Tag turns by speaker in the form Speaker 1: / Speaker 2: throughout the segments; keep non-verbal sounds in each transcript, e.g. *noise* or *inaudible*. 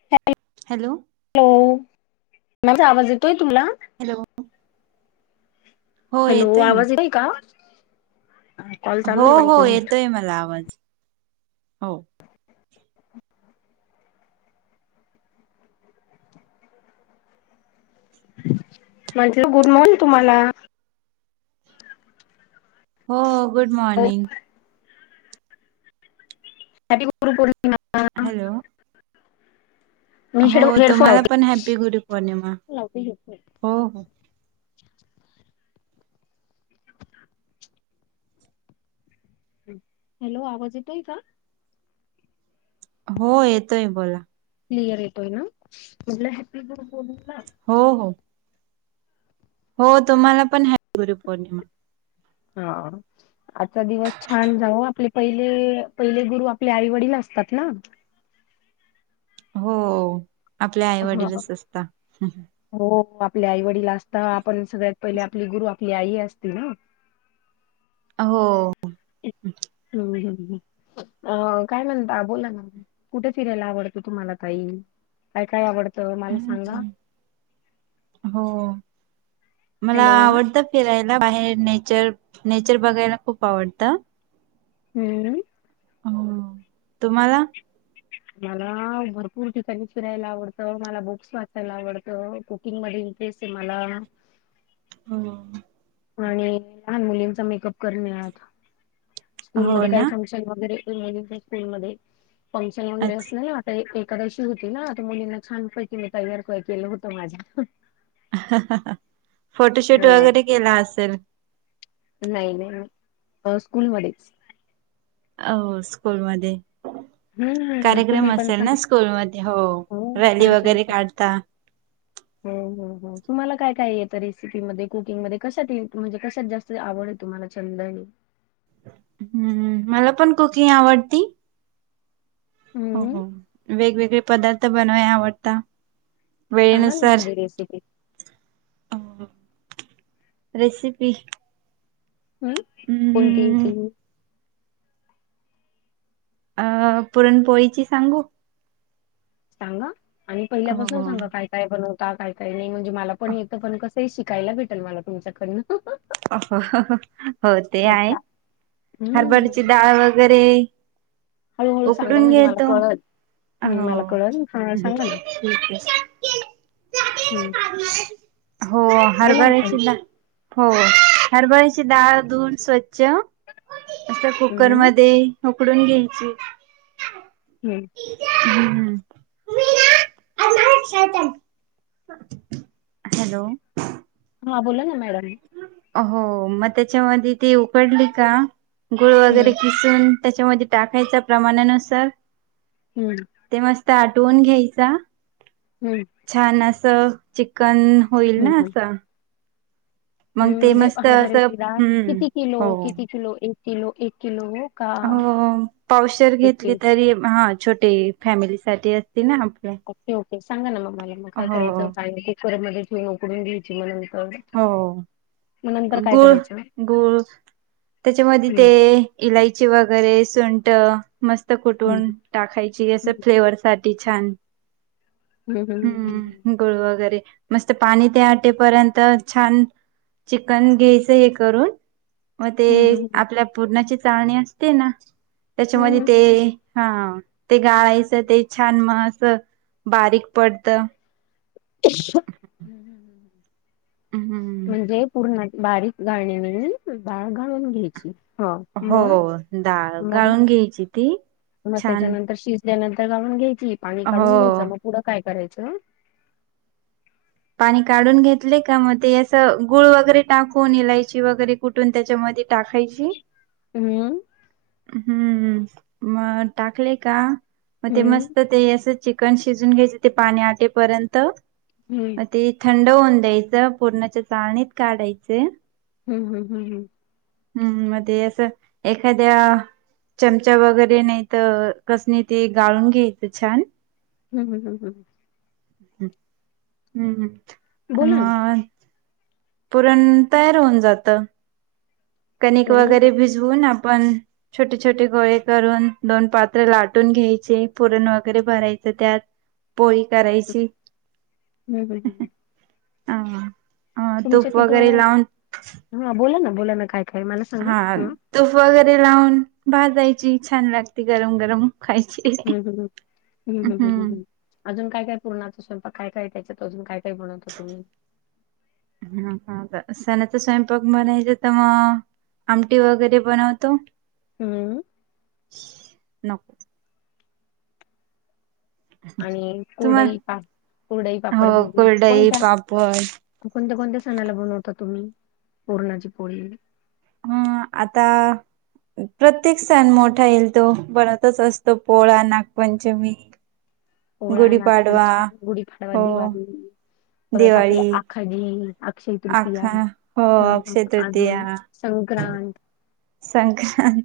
Speaker 1: *unintelligible*
Speaker 2: Hello!
Speaker 1: Hello! माझा आवाज येतोय तुला?
Speaker 2: हॅलो! हो
Speaker 1: हॅलो
Speaker 2: येतोय ना
Speaker 1: आवाज येतोय का? कॉल चालू
Speaker 2: हो
Speaker 1: आहे बा एक
Speaker 2: हो
Speaker 1: मिनिट.
Speaker 2: *unintelligible* आवाज हो.
Speaker 1: म्हटलं गुड मॉर्निंग तुम्हाला.
Speaker 2: हो गुड
Speaker 1: हॅपी
Speaker 2: मॉर्निंग.
Speaker 1: *unintelligible*
Speaker 2: हॅलो!
Speaker 1: मी
Speaker 2: हो
Speaker 1: हेड हेडफोन
Speaker 2: तुम्हाला
Speaker 1: लावते
Speaker 2: पण हॅप्पी गुरु पौर्णिमा
Speaker 1: लावते हेडफोन
Speaker 2: हो.
Speaker 1: हॅलो! आवाज येतय का?
Speaker 2: हो येतोय बोला.
Speaker 1: क्लिअर येतोय ना, म्हटलं हॅपी गुरुपौर्णिमा.
Speaker 2: हो हो. हो तुम्हाला पण ह गुरुपौर्णिमा.
Speaker 1: हा आजचा दिवस छान जाऊ आपली. पहिले पहिले गुरु आपल्या आईवडील असतात ना.
Speaker 2: हो आपल्या
Speaker 1: हा
Speaker 2: आईवडीलीलच असता.
Speaker 1: हो आपल्या आई वडील असता, आपण सगळ्यात पहिले गुरु आपली असती ना.
Speaker 2: हो.
Speaker 1: हम अ काय म्हणता बोला ना? कुठे फिरायला आवडतं तुम्हाला तई काय काय आवडतं मला सांगा?
Speaker 2: हम्म. हो मला
Speaker 1: हॅलो
Speaker 2: आवडत. फिरायला बाहेर नेचर नेचर बघायला खूप आवडतं.
Speaker 1: हम्म!
Speaker 2: हम्म तुम्हाला?
Speaker 1: मला भरपूर ठिकाणी फिरायला आवडतं, मला बुक्स वाचायला आवडतं. तीन पैसे मला
Speaker 2: हो.
Speaker 1: आणि लहान मुलींचा चा मेकअप करण्यात, स्कूल
Speaker 2: हो
Speaker 1: मध्ये काही
Speaker 2: ना
Speaker 1: फम *unintelligible* स्कुल मध्ये फंक्शन वगैरे
Speaker 2: अच्छा
Speaker 1: असलना एक एकादशी होती ना तर मुलींना छान पैकी मी तयार केलं होत माझ्या
Speaker 2: *unintelligible* फोटोशूट
Speaker 1: हो
Speaker 2: वगैरे केला असेल
Speaker 1: नाही नाही अ स्कुल मधेच
Speaker 2: आव स्कूल मध्ये
Speaker 1: हम्म
Speaker 2: कार्यक्रम
Speaker 1: तुम्ही पण
Speaker 2: असेल ना
Speaker 1: सांग
Speaker 2: स्कूलमध्ये हो रॅली वगैरे काढता
Speaker 1: *inaudible* हो हो हो तुम्हाला काय काय येत रेसिपी मध्ये कुकिंग मध्ये कशात म्हणजे कशात जास्त आवड आहे तुम्हाला छंदने
Speaker 2: हम्म मला पण कुकिंग आवडती हो
Speaker 1: हम्म
Speaker 2: हो वेगवेगळे पदार्थ बनवाय आवडता वेळ
Speaker 1: सांगा ना
Speaker 2: नुसार
Speaker 1: एखादी रेसिपी
Speaker 2: *unintelligible* रेसिपी
Speaker 1: हम् कोणती
Speaker 2: हम्म
Speaker 1: ती
Speaker 2: अ पुरणपोळीची सांगू
Speaker 1: सांगा आणि
Speaker 2: हो
Speaker 1: पहिल्यापासून
Speaker 2: हो
Speaker 1: सांगा काय काय बनवता काय काय नाही म्हणजे मला पण येतं पण कस *unintelligible* शिकायला भेटल मला तुमच्याकडे
Speaker 2: *inaudible* ते आहे
Speaker 1: अच्छा.
Speaker 2: हरभऱ्याची
Speaker 1: हम्म
Speaker 2: डाळ वगैरे
Speaker 1: हळूहळू सांगा
Speaker 2: उकडून
Speaker 1: म्हणजे मला
Speaker 2: घेतो
Speaker 1: कळल हम्म
Speaker 2: हो
Speaker 1: मला कळल हा सांगा ना
Speaker 2: *unintelligible*
Speaker 1: हम्म
Speaker 2: *unintelligible* हो
Speaker 1: बोला ना ताई
Speaker 2: हरभऱ्यांची डा हो हरभरीची डाळ धुऊन स्वच्छ अस
Speaker 1: हम्म
Speaker 2: कुकरमध्ये उकडून घ्यायची
Speaker 1: हम्म
Speaker 2: टिचर हम्म मी ना *unintelligible* शाळेत आण हॅलो
Speaker 1: हा बोला ना मॅडम
Speaker 2: हो मग त्याच्यामध्ये ती उकडली का गुळ
Speaker 1: हम्म
Speaker 2: वगैरे सुन त्याच्यामध्ये टाकायचा प्रमाणा नुसार
Speaker 1: हं
Speaker 2: ते मस्त आठवून घ्यायचा
Speaker 1: हं
Speaker 2: छान असं चिकन होईल ना असं
Speaker 1: हम
Speaker 2: मग ते
Speaker 1: म्हणजे
Speaker 2: मस्त असं
Speaker 1: हरभऱ्यांची डाळ
Speaker 2: हम्म
Speaker 1: किती किलो
Speaker 2: हो
Speaker 1: किती किलो एक किलो एक किलो ओ
Speaker 2: हो पावशेर घेतली तरी हा छोटे फॅमिलीसाठी असती ना
Speaker 1: ओके ओके सांगा ना मग मला मग काय
Speaker 2: हो
Speaker 1: करायचं डाळ कुकर मध्ये ठेऊन उकडून घ्यायची मग नंतर
Speaker 2: हो
Speaker 1: मग नंतर काय
Speaker 2: गुळ
Speaker 1: करायचं
Speaker 2: गुळ त्याच्यामध्ये
Speaker 1: हम्म
Speaker 2: तेय इलायची वगैरे सुंट मस्त कुटुन
Speaker 1: हम्म
Speaker 2: टाकायची असं फ्लेवरसाठी *unintelligible* छान हम्म हम्म गुळ वगैरे मस्त पाणी ते आटेपर्यंत तर छान चिकन घ्यायचं हे करून मग
Speaker 1: हम्म हम्म हम्म
Speaker 2: ते आपल्या पुरणाची चाळणी असते ना त्याच्या
Speaker 1: हम्म हम्म हम्म
Speaker 2: मध्ये
Speaker 1: हम्म
Speaker 2: ते ते गाळायचं ते छान म अस बारीक पडत
Speaker 1: *unintelligible*
Speaker 2: हम्म
Speaker 1: म्हणजे पूर्ण बारीक गाळणीने घेऊन डाळ गाळुन घ्यायची ह
Speaker 2: हो
Speaker 1: मग
Speaker 2: डाळ
Speaker 1: मग
Speaker 2: गाळून घ्यायची ती.
Speaker 1: मग
Speaker 2: छान
Speaker 1: त्याच्यानंतर शिजल्यानंतर गाळुन घ्यायची, पाणी काढून
Speaker 2: हो
Speaker 1: घ्यायचं. मग पुढं काय करायचं
Speaker 2: पाणी काढून घेतले का मग ते असं गुळ वगैरे टाकून, इलायची वगैरे कुठून त्याच्यामध्ये टाकायची.
Speaker 1: हम्म.
Speaker 2: हम्म, मग टाकले का मग ते
Speaker 1: हम्म
Speaker 2: मस्त तर ते असं चिकन शिजवून घ्यायचं ते पाणी आटेपर्यंत.
Speaker 1: हम्म.
Speaker 2: मग ते थंड होऊन द्यायचं पुरणाच्या चाळणीत काढायचं.
Speaker 1: हम्म हम्म हम्म हम्म.
Speaker 2: हम्म मग ते असं एखाद्या चमचा वगैरे नाहीतर रसने गाळून घ्यायचं छान.
Speaker 1: हम्म हम्म हम्म हम्म हम्म.
Speaker 2: हम्म आणि
Speaker 1: बोला ना
Speaker 2: मग पुरण तयार होऊन जातं. कणिक
Speaker 1: नाही
Speaker 2: वगैरे
Speaker 1: हम्म
Speaker 2: भिजवुन आपण छोटे छोटे गोळे करून, दोन पात्र लाटून घ्यायचे. पुरण वगैरे भरायच त्यात.
Speaker 1: *inaudible*
Speaker 2: पोळी करायची
Speaker 1: हम्म, हम्म.
Speaker 2: हा.
Speaker 1: तुमच्या तिथं, हि बोलाना बोलाना काय काय मला सांगा
Speaker 2: हा तुप वैगरे लावुन भाजायची, छान लागते गरम गरम खायची.
Speaker 1: हम्म हम्म हम्म हम्म हम्म. अजून काय काय पूरणाच स्वयंपाक काय काय त्याच्यात अजून काय काय बनवता तुम्ही?
Speaker 2: हा हा बर, सणांचा स्वयंपाक म्हणायचं तर मग आमटी वगैरे बनवतो.
Speaker 1: हम्म.
Speaker 2: नको.
Speaker 1: आणि कुरडई
Speaker 2: तुम्हाला
Speaker 1: पाप कुरडई पापड
Speaker 2: हो
Speaker 1: भजी
Speaker 2: कुरडई,
Speaker 1: कोणत्या
Speaker 2: पापड
Speaker 1: कोणत्या कोणत्या सणाला बनवता तुम्ही पुरणाची पोळी?
Speaker 2: हं आता प्रत्येक सण मोठा येईल तो बनतच असतो पोळा, नागपंचमी.
Speaker 1: पोळा,
Speaker 2: गुढीपाडवा
Speaker 1: नागपंचमी, गुढीपाडवा,
Speaker 2: हो
Speaker 1: दिवाळी परत आपलं
Speaker 2: दिवाळी
Speaker 1: आक *unintelligible* अक्षय तृतीया
Speaker 2: आखा हो
Speaker 1: हा हा
Speaker 2: अक्षय तृतीया
Speaker 1: अजून संक्रांत.
Speaker 2: संक्रांत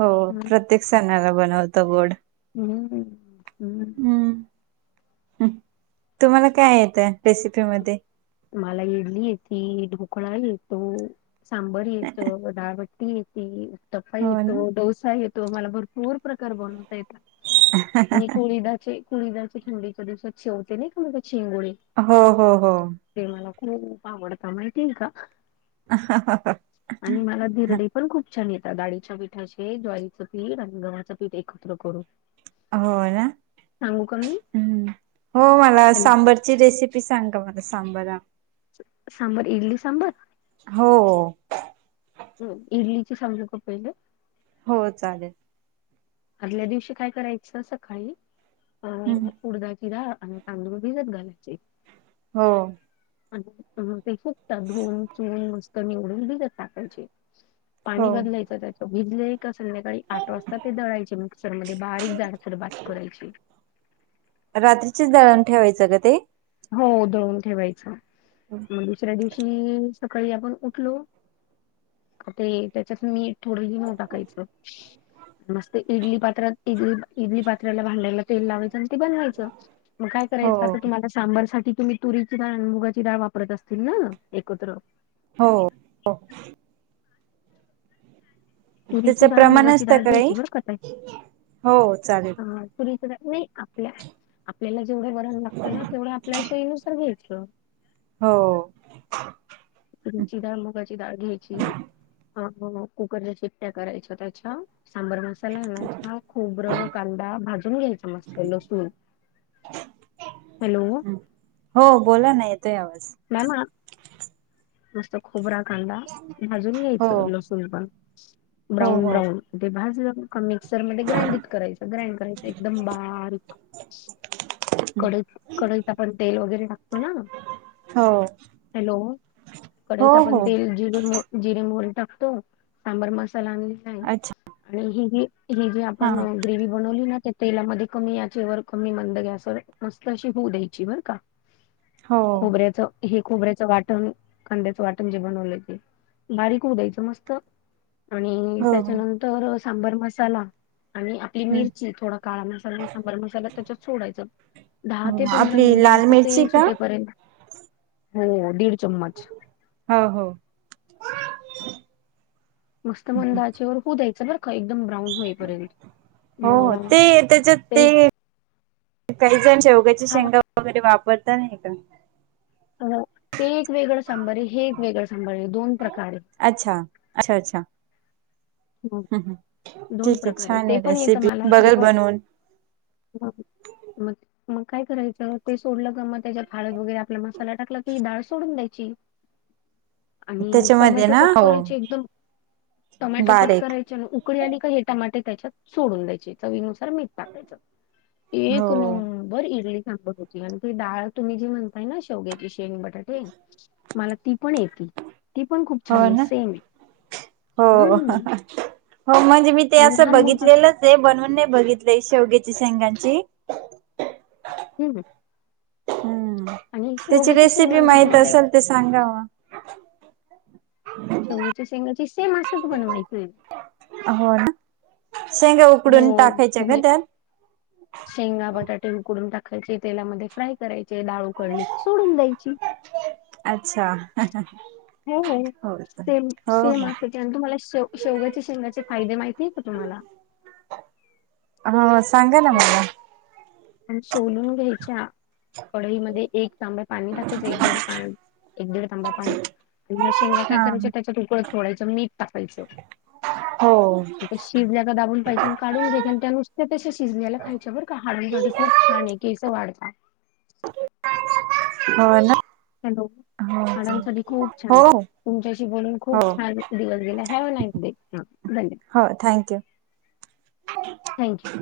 Speaker 2: हो
Speaker 1: हं.
Speaker 2: प्रत्येक सणाला बनवता गोड.
Speaker 1: हम्म हं‌.
Speaker 2: हम्म. तुम्हाला काय येतं रेसिपीमध्ये?
Speaker 1: मला इडली येती, ढोकळा येतो, सांबर येतं, ‌डाळबट्ट टी येती, उत्तप्पा
Speaker 2: हो ना
Speaker 1: येतो, डोसा येतो मला भरपूर प्रकार बनवता येतात. आणि कोळीदाचे कोळीदाचे थंडीच्या दिवसात शेवटी नाही का बघा शिंगोळे
Speaker 2: हो हो हो.
Speaker 1: ते मला खुप आवडत माहितीये का आणि मला धिरडे पण खूप छान येतात डाळीच्या पिठाचे. ज्वारीचं पीठ आणि गव्हाचं पीठ एकत्र करून.
Speaker 2: होय ना?
Speaker 1: सांगू का मी?
Speaker 2: हम्म हो मला सांबारची रेसेपी सांगा मला सांबाला
Speaker 1: सांबर इडली सांबर?
Speaker 2: हो.
Speaker 1: हो इडली चा सांगू का पहिलं?
Speaker 2: हो, चालेल.
Speaker 1: आदल्या दिवशी काय करायचं, सकाळी अ.
Speaker 2: हम्म
Speaker 1: उडदाची डाळ आणि तांदुळ भिजत घालायचे.
Speaker 2: हो.
Speaker 1: आणि मग ते फूगतात. धुवून, चोळून, मस्त निवडून भिजत टाकायचे. पाणी
Speaker 2: हो.
Speaker 1: बदलायचं त्याच. भिजले, का संध्याकाळी आठ वाजता ते दळायच. त्याची मिक्सर मध्ये बारीक जाडसर बात करायची
Speaker 2: रात्रीचीच दळण ठेवायचं का ते?
Speaker 1: हो, दळून ठेवायचं. मग दुसऱ्या दिवशी सकाळी आपण उठलो की, ते त्याच्यात मीठ, थोडं इनो टाकायचं. मस्त एक इडली पात्रात, इडली, इडली पात्राला, भांड्याला तेल लावायचं आणि ते बनवायचं. मग काय
Speaker 2: हो.
Speaker 1: करायचं? आता तुम्हाला, सांबरसाठी तुम्ही तुरीची डाळ आणि मुगाची डाळ वापरत असतील ना? एकत्र.
Speaker 2: हो. हो. त्याच
Speaker 1: तुरीची डाळ
Speaker 2: प्रमाण
Speaker 1: मुगाची
Speaker 2: असतं
Speaker 1: डाळ
Speaker 2: का नाही?
Speaker 1: घ्यायची बरं ताई.
Speaker 2: हो चालेल.
Speaker 1: *unintelligible* नाही आपल्या. आपल्याला जेवढं वरण लागत ना, तेवढ आपल्या सोयीनुसार घ्यायच.
Speaker 2: हो.
Speaker 1: तुराची डाळ, मुगाची डाळ, घ्यायची. *unintelligible* कुकरच्या शिट्ट्या करायच्या त्याच्या सांबर मा त्यांना हाय ना, हा खोबरं, कांदा, भाजून घ्यायचा मस्त. लसूण. हॅलो.
Speaker 2: हो बोला ना, येतोय आवाज.
Speaker 1: मॅम, आ नुस्त खोबरा, कांदा, भाजून
Speaker 2: हो
Speaker 1: घ्यायचं. लसुन पण
Speaker 2: हो
Speaker 1: ब्राऊन
Speaker 2: हो
Speaker 1: ब्राऊन. ते भाजलं का मिक्सरमध्ये ग्राइंड करायच. ग्राइंड करायचं, एकदम बारीक. कड कडईत आपण तेल वगैरे टाकतो ना?
Speaker 2: हो.
Speaker 1: हॅलो.
Speaker 2: हो
Speaker 1: कढईत आपण
Speaker 2: हो
Speaker 1: तेल जिरे, म जिरे मोहरी टाकतो. सांबर मसाला आणि नाही.
Speaker 2: अच्छा
Speaker 1: आणि हिं ही ही जी
Speaker 2: हा
Speaker 1: आपण
Speaker 2: हा.
Speaker 1: ग्रेव्ही बनवली ना, त्या तेलामध्ये कमी याचेवर, कमी मंद गॅसवर मस्त अशी होऊ द्यायची, बर का!
Speaker 2: हो
Speaker 1: खोबऱ्याच हे खोबऱ्याचं वाटण, कांद्याचं वाटण, जे बनवलं ते. बारीक होऊ द्यायचं. मस्त आणि
Speaker 2: हो हो
Speaker 1: त्याच्यानंतर सांबर मसाला आणि *unintelligible*
Speaker 2: हम्म.
Speaker 1: मिरची, थोडा काळा मसाला, सांबर मसाला, त्याच्यात सोडायचा. दहा
Speaker 2: हो
Speaker 1: ते पंधरा
Speaker 2: आपली
Speaker 1: मिनिट,
Speaker 2: लाल
Speaker 1: मस्त
Speaker 2: मिरची
Speaker 1: तेल
Speaker 2: का?
Speaker 1: सुटेपर्यंत, हो ओ दीड चम्मच.
Speaker 2: हो हो.
Speaker 1: मस्त मंद आचेवर होऊ द्यायचं बर. का एकदम ब्राउन होईपर्यंत.
Speaker 2: हो हो
Speaker 1: मग
Speaker 2: ते त्याच्यात
Speaker 1: ते
Speaker 2: काही जण शेवग्याची
Speaker 1: छान
Speaker 2: शेंगा, वगैरे वापरता नाही का?
Speaker 1: अ ते एक वेगळं सांबर आहे. हे एक वेगळं सांबार आहे दोन प्रकारे.
Speaker 2: अच्छा. अच्छा अच्छा.
Speaker 1: हं.
Speaker 2: ह्
Speaker 1: दोन
Speaker 2: ठीक आहे.
Speaker 1: प्रकार
Speaker 2: छान
Speaker 1: ते
Speaker 2: आहे
Speaker 1: पण
Speaker 2: रेसिपी. बघल बनवून.
Speaker 1: ह मग मग काय करायचं ते सोडलं का मग त्याच्या हळद वगैरे आपला मसाला टाकला की डाळ सोडून द्यायची. आणि
Speaker 2: त्याच्यामध्ये
Speaker 1: टोमॅटो
Speaker 2: ना
Speaker 1: कट करायची एकदम, टोमॅटो कट
Speaker 2: बारीक
Speaker 1: उकडी आली का हे टमाटे त्याच्यात सोडून द्यायचे, चवीनुसार मीठ टाकायचं
Speaker 2: हो
Speaker 1: एक नंब बर इडली सांबर आणि ती डाळ तुम्ही जी म्हणताय ना शेवग्याची शेंग, बटाटे मला ती पण येते.
Speaker 2: हो ना हो.
Speaker 1: हम्म
Speaker 2: हो म्हणजे मी ते
Speaker 1: आणि
Speaker 2: असं
Speaker 1: लहान मुलांना
Speaker 2: बघितलेलंच आहे, बनवून नाही बघितलंय शेवगाच्या शेंगांची.
Speaker 1: हम.
Speaker 2: हम, त्याची
Speaker 1: शेवग्याची
Speaker 2: रेसिपी
Speaker 1: शेंगांच
Speaker 2: माहित
Speaker 1: तुम्हाला एक
Speaker 2: असेल ते सांगा मग.
Speaker 1: शेवग्याच्या शेंगाची सेम अशीच बनवायची.
Speaker 2: हो ना शेंगा उकडून
Speaker 1: हो
Speaker 2: टाकायच्या का
Speaker 1: म्हणजे
Speaker 2: त्यात?
Speaker 1: शेंगा बटाटे उकडून टाकायचे तेलामध्ये फ्राय करायचे डाळू उकळली सोडून द्यायची.
Speaker 2: अच्छा हो हो.
Speaker 1: ते मग त्याचे आणि तुम्हाला शे- शेगाच्या शेंगाचे फायदे माहिती आहे का तुम्हाला?
Speaker 2: हो सांगा ना मला.
Speaker 1: आणि सोलून घ्यायच्या कढईमध्ये एक तांब्या पाणी टाकायच एक दीड पा -एक दीड तांबा पाणी. *unintelligible* शेंगा काय
Speaker 2: हा
Speaker 1: करायच्या त्याच्यात *unintelligible* उकळत मीठ टाकायचं.
Speaker 2: हो.
Speaker 1: ते शिजल्याका दाबून पाहायच्या काढून घ्यायचे, आणि त्या नुसत शिजल्याला खायच्या बर का हाडां साठी खूप छान आहे केस वाढत.
Speaker 2: हा ना.
Speaker 1: हॅलो! हाडांसाठी खूप छान आहे.
Speaker 2: हो हो
Speaker 1: तुमच्याशी बोलून खूप
Speaker 2: हो
Speaker 1: छान दिवस गेला, हॅव नाईस डे धन्यवाद.
Speaker 2: हो थँक्यू!
Speaker 1: थँक्यू!